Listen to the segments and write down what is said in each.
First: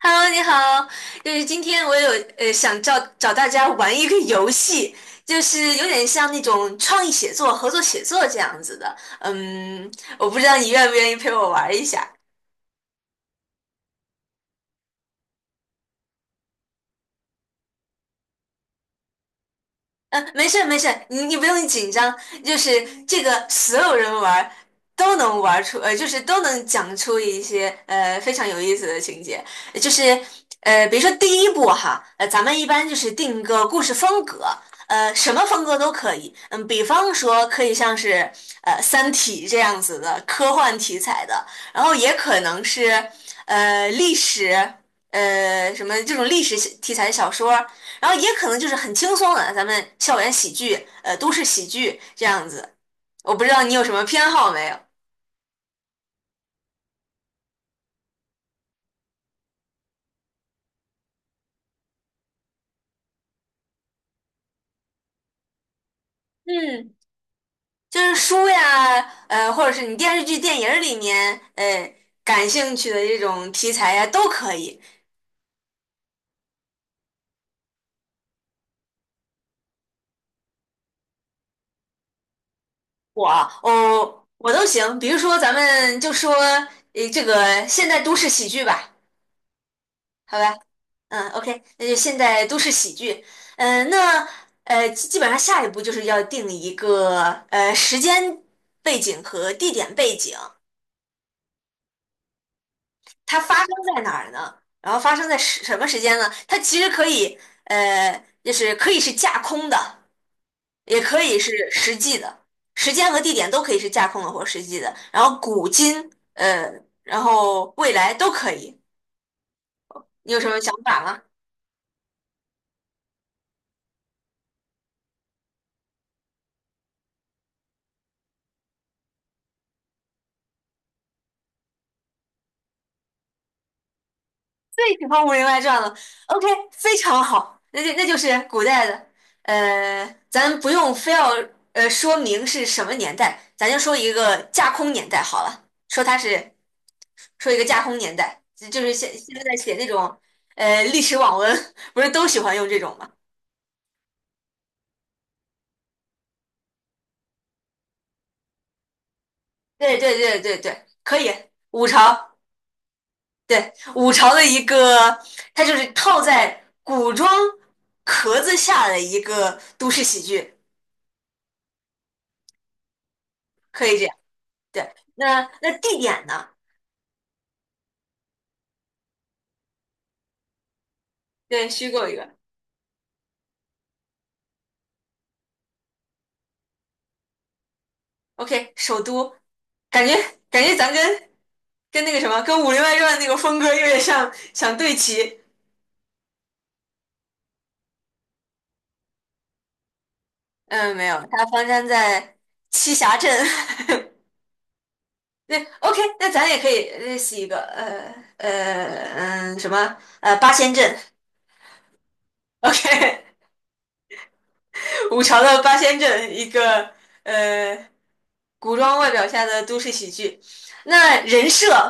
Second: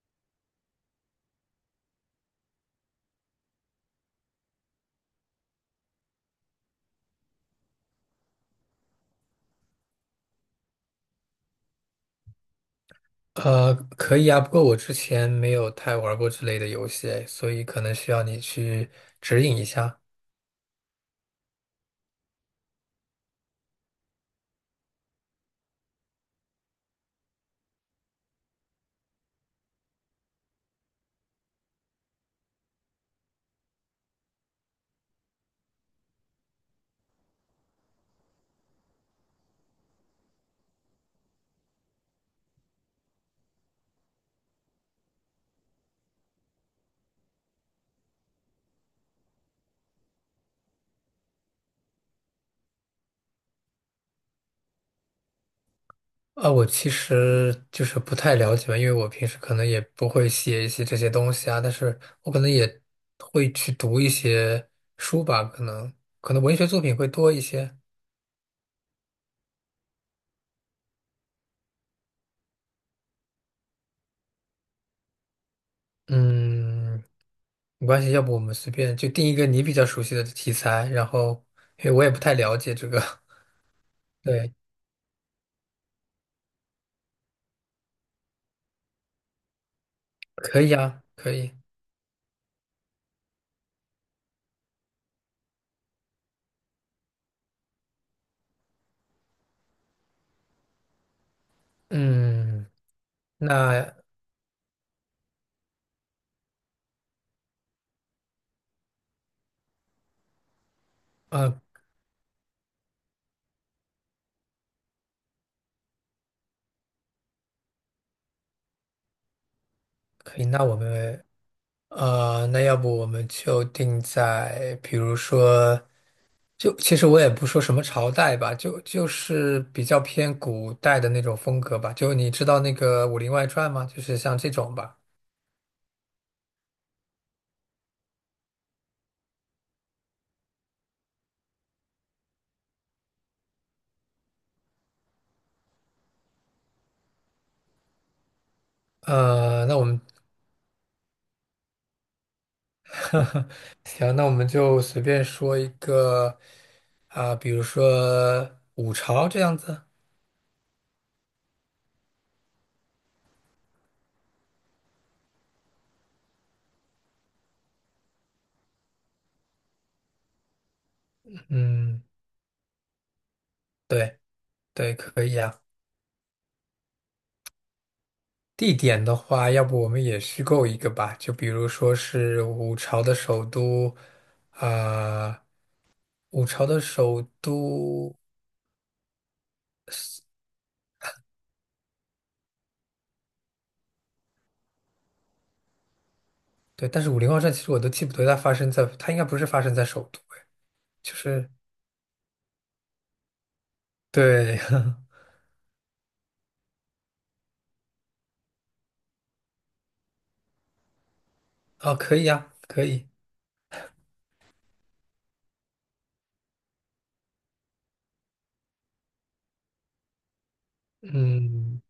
Hello，你好，就是今天我有想找找大家玩一个游戏，就是有点像那种创意写作、合作写作这样子的。嗯，我不知道你愿不愿意陪我玩一下。可以啊，不过我之前没有太玩过之类的游戏，所以可能需要你去指引一下。嗯，没事没事，你不用紧张，就是这个所有人玩儿都能玩儿出，就是都能讲出一些非常有意思的情节，呃就是比如说第一步哈，咱们一般就是定一个故事风格，什么风格都可以，嗯，比方说可以像是《三体》这样子的科幻题材的，然后也可能是历史。什么这种历史题材的小说，然后也可能就是很轻松的，咱们校园喜剧，都市喜剧这样子。我不知道你有什么偏好没有？啊，我其实就是不太了解嘛，因为我平时可能也不会写一些这些东西啊，但是我可能也会去读一些书吧，可能文学作嗯，品会多一些。就是书呀，或者是你电视剧、电影儿里面，感兴趣的这种题材呀，都可以。嗯，没关系，要不我们随便就定一个你比较熟悉的题材，然后因为我也不太了解这个。我啊，哦，我对，都行。比如说，咱们就说，这个现代都市喜剧吧。好吧，可以啊，嗯可以。，OK，那就现在都市喜剧，嗯、那基本上下一步就是要定一个时间背景和地点背景，嗯，它发生那在哪儿呢？然后发生在什么时间呢？它其实可以就是可以是架空的，也可以是呃。实际的，时间和地点都可以是架空的或实际的，然后古今然后未来都可以。你有可以，什么那想我法吗？们那要不我们就定在，比如说，就其实我也不说什么朝代吧，就是比较偏古代的那种风格吧。就你知道那个《武林外传》吗？就是像这种最吧。喜欢《武林外传》了。OK，非常好，那就是古代的，咱不用非要说明是什么年代，咱就说一个架空年代好了，说它是说一个架空年代，就是现在呃，写那我那们 种历史网文，不是都喜欢用这种吗？行，那我们就随便说一个啊，比如说五朝这样子。对对对对对，可以，五朝。对，五朝的一个，它就是套在古装壳子下的一个都市喜剧，嗯，可以这样。对对，对，可以那啊。那地点呢？地点的话，要不我们也虚构一个吧，就比对，如虚说构一个。是五朝的首都，啊、五朝的首都，OK，首都，感觉感觉咱跟跟那个什么，跟《武林外传》那个风格有点像，想对齐。对，但是武林豪传其实我都记不得它发生在，它应该不是发生在首都，嗯，没就有，他是发生在栖霞镇。对。对，OK，那咱也可以认识一个，什么八仙镇。哦，可以呀，可以，OK，五朝的八仙镇一个呃古装外表下的都市喜剧。那人设，嗯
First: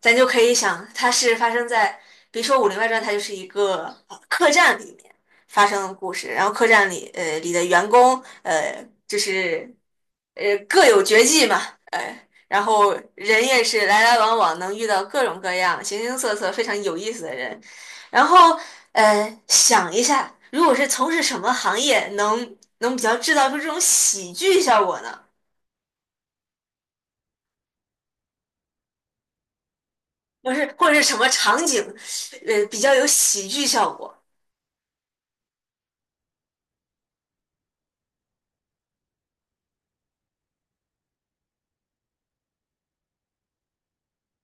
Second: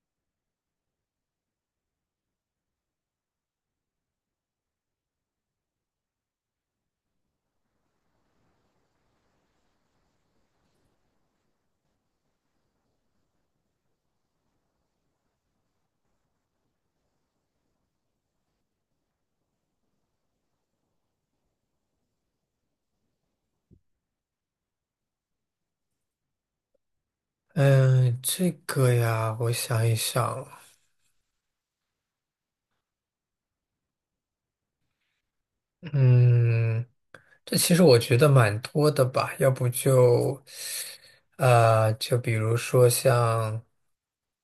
咱就可以想，它是发生在，比如说《武林外传》，它就是一个客栈里面发生的故事，然后客栈里里的员工就是各有绝技嘛，然后人也是来来往往，能遇到各种各样形形色色非常有意思的人。然后想一下，如果是从事什么行业能比较制造出这种喜剧效果呢？嗯，这个呀，我想一想，不是，或者是什么场景，比较有喜剧效果。嗯。这其实我觉得蛮多的吧，要不就，呃，就比如说像，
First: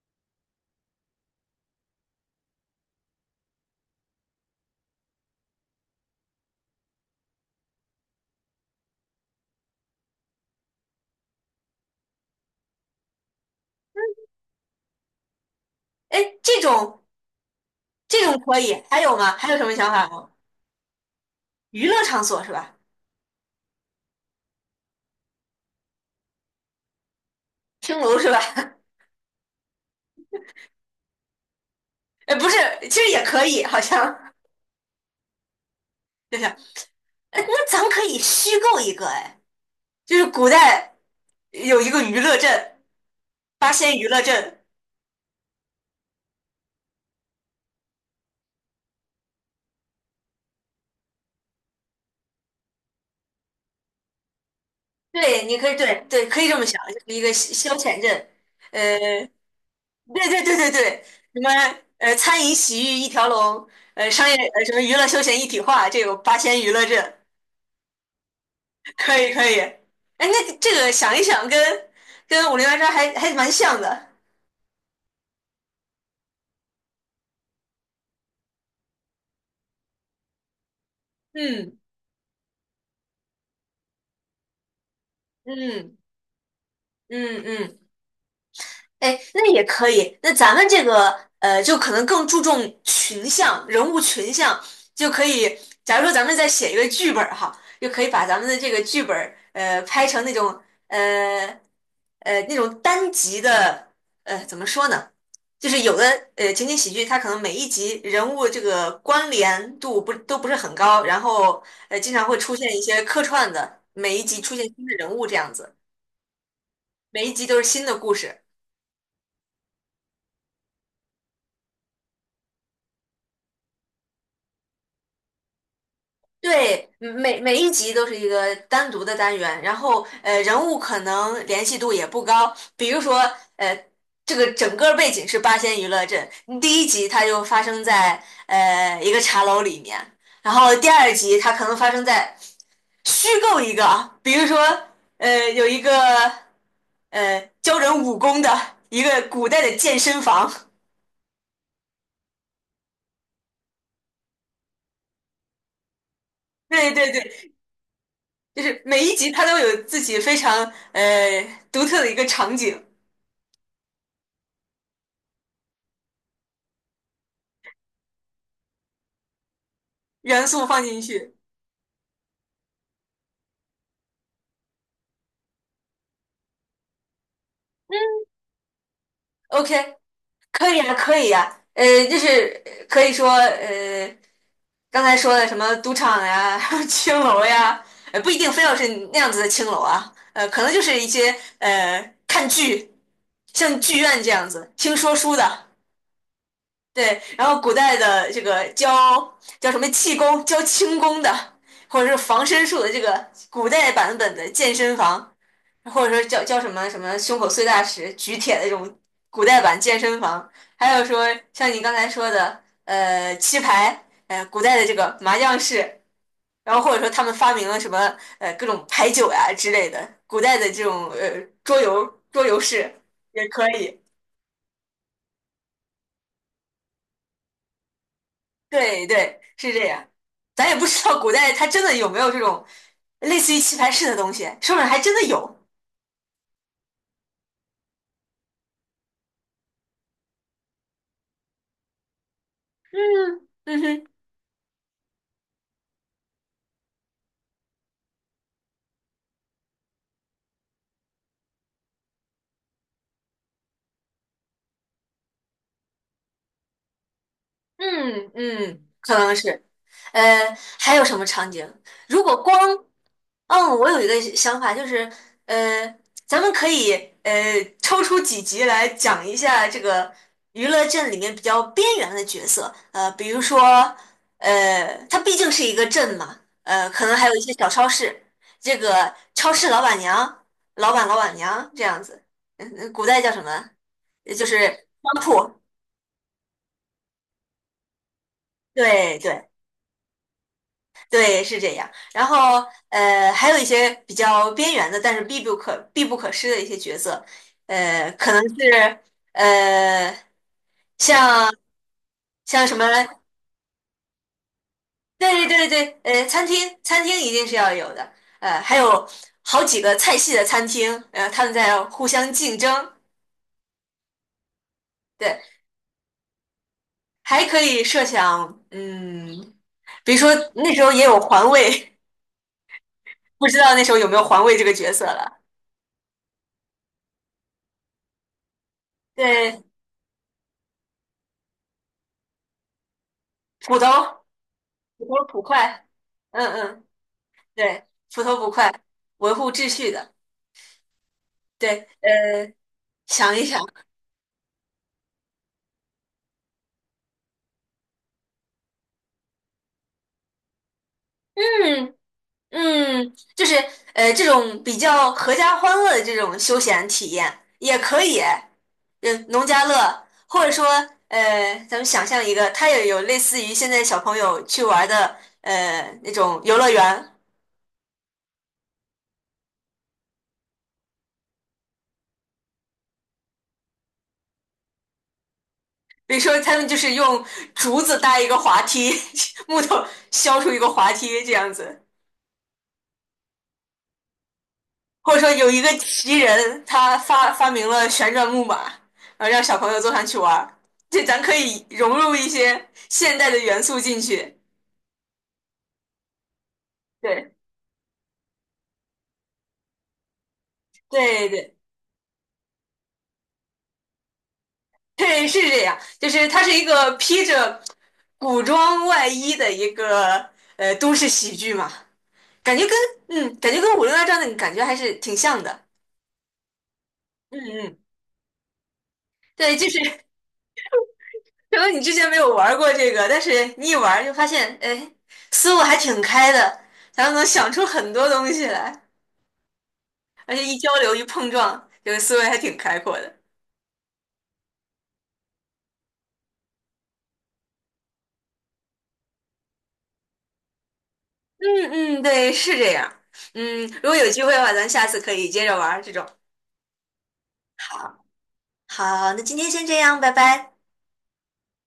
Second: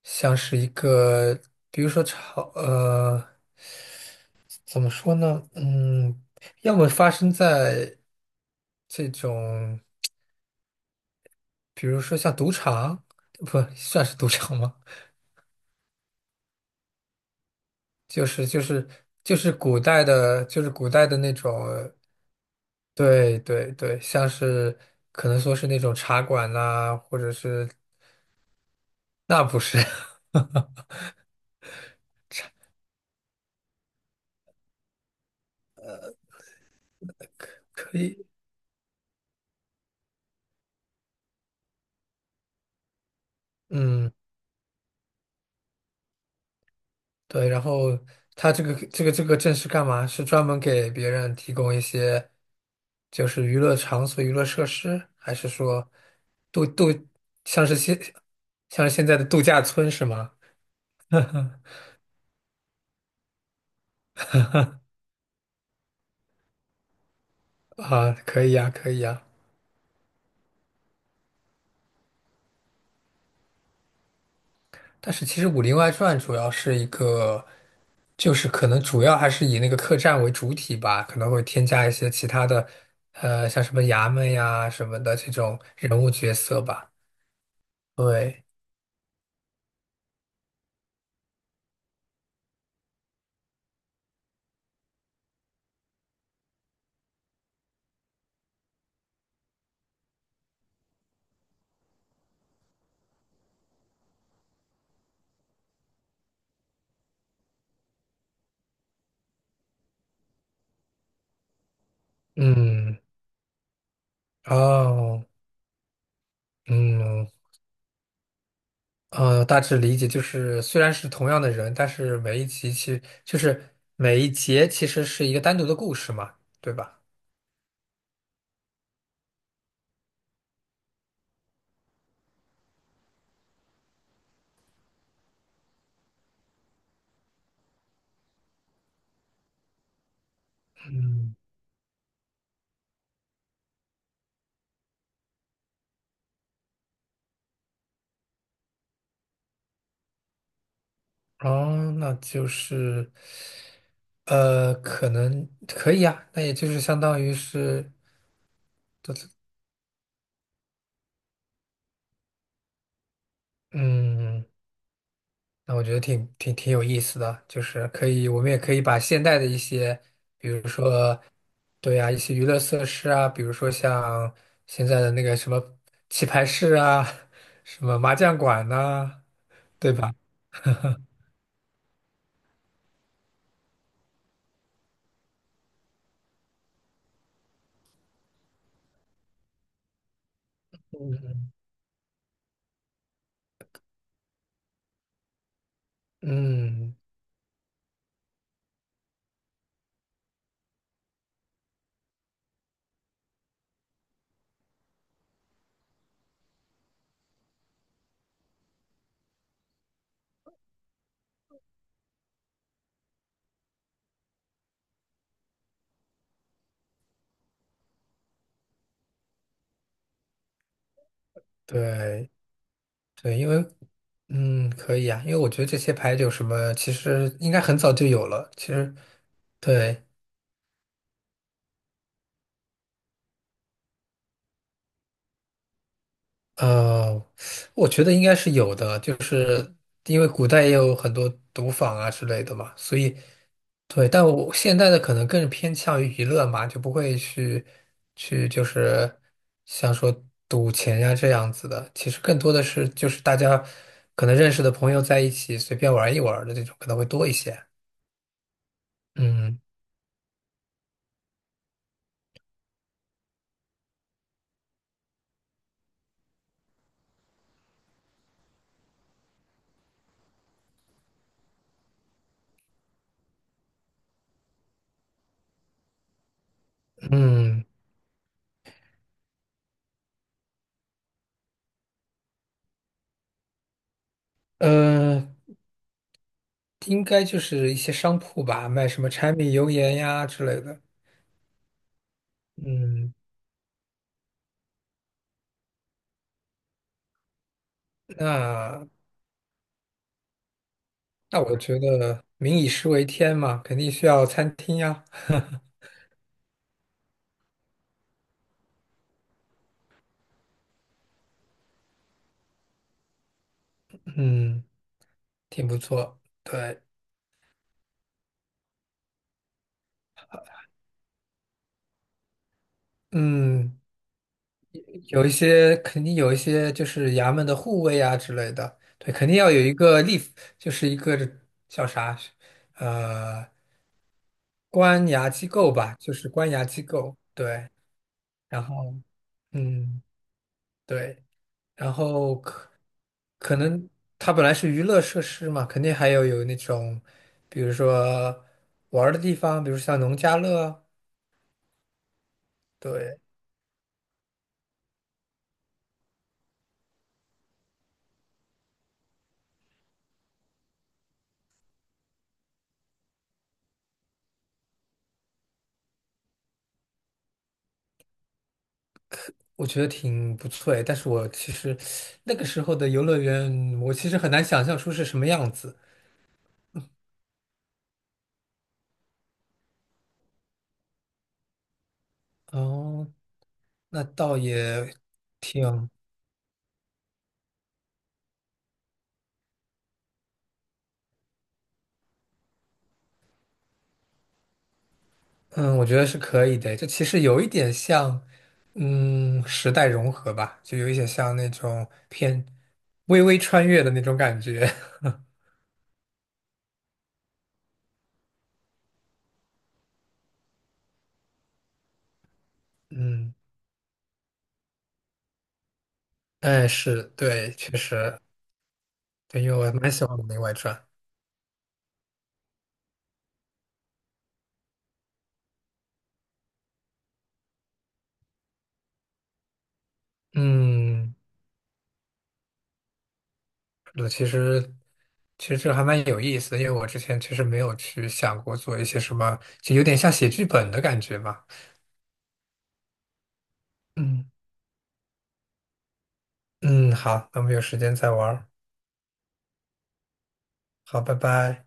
像是一个，比如说炒，呃，怎么说呢？嗯，要么发生在这种，比如说像赌场，不算是赌场吗？哎，这种这就种是可就以，是还有吗？就还是有什么古想代法吗？的，就是古代的那种，娱乐场所是吧？对对对，像是可能说是那种茶馆啦、或者是青楼是吧？那不是。哎，不是，其实也可以，好像就是，哎，那咱们可以虚构一个，哎，就是古代有一个娱乐镇，八 仙娱嗯。乐镇，对，然后他这个证是干嘛？是专门给别人提供一些就是娱乐场所、娱乐设施，还对，是你可以，说对对，可以这么度想，度就是一个像消是消现遣镇，像是现在的呃，度假村是对吗？对对对对，什么餐饮洗浴一条龙，商业什么娱乐休闲一体化，这有八仙娱乐镇，啊，可以呀，可以可呀。以可以。哎，那这个想一想跟，跟《武林外传》还蛮像的。但是其实《武林外传》主要是一个，就是可能主要还是以那个客栈为主体吧，可能会添嗯加一些其他的，呃，像什么衙门呀什么的这种嗯人物角色吧。嗯嗯。对。哎，那也可以。那咱们这个就可能更注重群像、人物群像，就可以。假如说咱们再写一个剧本儿哈，就可以把咱们的这个剧本儿拍成那种呃那种单集的怎么说呢？就是有的情景喜剧，它可能每一集人物这个关联度不是很高，然后经常会出现一嗯。些客串的，每一集出现新的人哦。物这样子，每嗯一集都是新的故事。呃，大致理解就是，虽然是同样的人，但是每一集其实就是每一节其实是一个单独的故事嘛，对对，吧？嗯每一集都是一个单独的单元，然后人物可能联系度也不高。比如说，呃，这个整个背景是八仙娱乐镇，嗯第一集它就发生在一个茶楼里面，然后第二嗯。集它可能发生在虚构一个啊，比如说有一个教人武功的一个古代的健身房。哦，那就是可能可以啊，那也就是对相对当于对，是就是每一集它都有自己非常呃独特的一个场景。嗯。那我觉得挺有意思的，就是可以，我们也可以把现代的一些，元比素如放进说，去。对啊，一些娱乐设施啊，比如说像现在的那个什么棋牌室啊，什么麻将馆呐、对 OK,吧？可以呀，可以呀，就是可以说，刚才说的什么赌场呀、青楼呀，不一定非要是那样子的青楼啊，可能就是一些看剧，像剧院这样子，听说书的，嗯，对，然后古代的这个教叫什么气功、教轻功的，或者是防身术的这个古代版本的健身房。或者说叫什么什么胸口碎大石、举铁的这种古代版健身房，还有说像你刚才说的，棋牌，古代的这个麻将室，然后或者说他们发明了什么各种牌九呀之类的，古代的这种桌游对桌游室对，也因为可以。嗯可以啊，因为我觉得这些牌九什么，其实应该很早就有了，其实对对，是这对。样。咱也不知道古代它真的有没有这种类似于棋牌室的东西，说不定还真的有。呃，我觉得应该是有的，就是因为古代也有很多赌坊啊之类的嘛，所以嗯哼，对，但我现在的可能更偏向于娱乐嘛，就不会去像说赌钱呀这样子的，其实更多的是就是大家可能认识的朋友在一起随便玩一玩儿的这种可能会多一些。嗯嗯，可能嗯是。还有什么场景？如果光，嗯，我有一个想法，就是，呃，咱们可以呃抽出几集来讲一下这个娱乐镇里面比较边缘的角色，比如说，它毕竟是一个镇嘛，可能还有一些嗯小超市，这个超市老板娘、老板娘这样子，嗯，古代叫什么？就是商呃，铺，应该就是一些商铺吧，卖什么对柴对。米油盐呀之类的。对，是这样。然后，嗯，还有一些比较边缘的，但是必不可失的一些角色，可能那。是呃，那像我觉得民像以什么，食为天嘛，肯定需要餐厅呀。对对对对，餐厅一定是要有的，还有好几个菜系的餐厅，他们在互相竞争，嗯，对，挺不错。对。还可以设想，嗯，比如说那时候也有环卫，不知道嗯，那时候有没有环卫这个角色有一了，些肯定有一些就是衙门的护卫啊之类的。对，肯定要有对，一个立，就是一个叫啥，呃，土豆。普官头衙捕机构快，吧，就是官嗯衙机嗯，构。对，对，普头捕然快，后维护秩序嗯，的，对。对，然后可想一可想，能它本来是娱乐设施嘛，肯定还有那种，比如说玩儿的地方，比如像农家乐啊嗯嗯，对，就是这种比较合家欢乐的这种休闲体验也可以，农家乐，或者说咱们想象一个，它也有类似于现在小朋友去玩的那种游乐园。我觉得挺不错诶。但是我其实那个时候的游乐园，我其实很难想象出是什么样子。比如说，他们就是用竹子搭一个滑梯，木头削出一个滑梯这样子。哦，那倒也或者说有一个挺，奇人，他发明了旋转木马，然后让小朋友坐上去玩儿，这咱可以融入一些现代的元素进去。嗯，我觉得是可以的。这其实对有一点像，嗯，时代融合吧，就有一点对像那对种偏微微穿越的那种感觉。对，是这样，就是它是一个披着古装外衣的一个都市喜剧嘛，感觉跟嗯。嗯，感觉跟《武林外传》的感觉还是挺像的。哎，是，嗯对，确嗯，实，对，因为对，我就还蛮喜是欢《武林外传》。可能你之前没有玩过这个，但是你一玩就发现，哎，思路还挺开的，咱们能想出很多东西来，而且一交流一嗯，碰撞，这个思维还挺开阔的。是的其实，其实这还蛮有意思的，因为我之前其实没有去想过做一些什么，就有点像写剧本的感觉嘛。嗯嗯，对，是这样。嗯，如果有机嗯会的话，咱下次可以接着玩儿这种。嗯，好，那我们有时间好，再玩儿好，那今天先这样，拜拜。好，拜拜。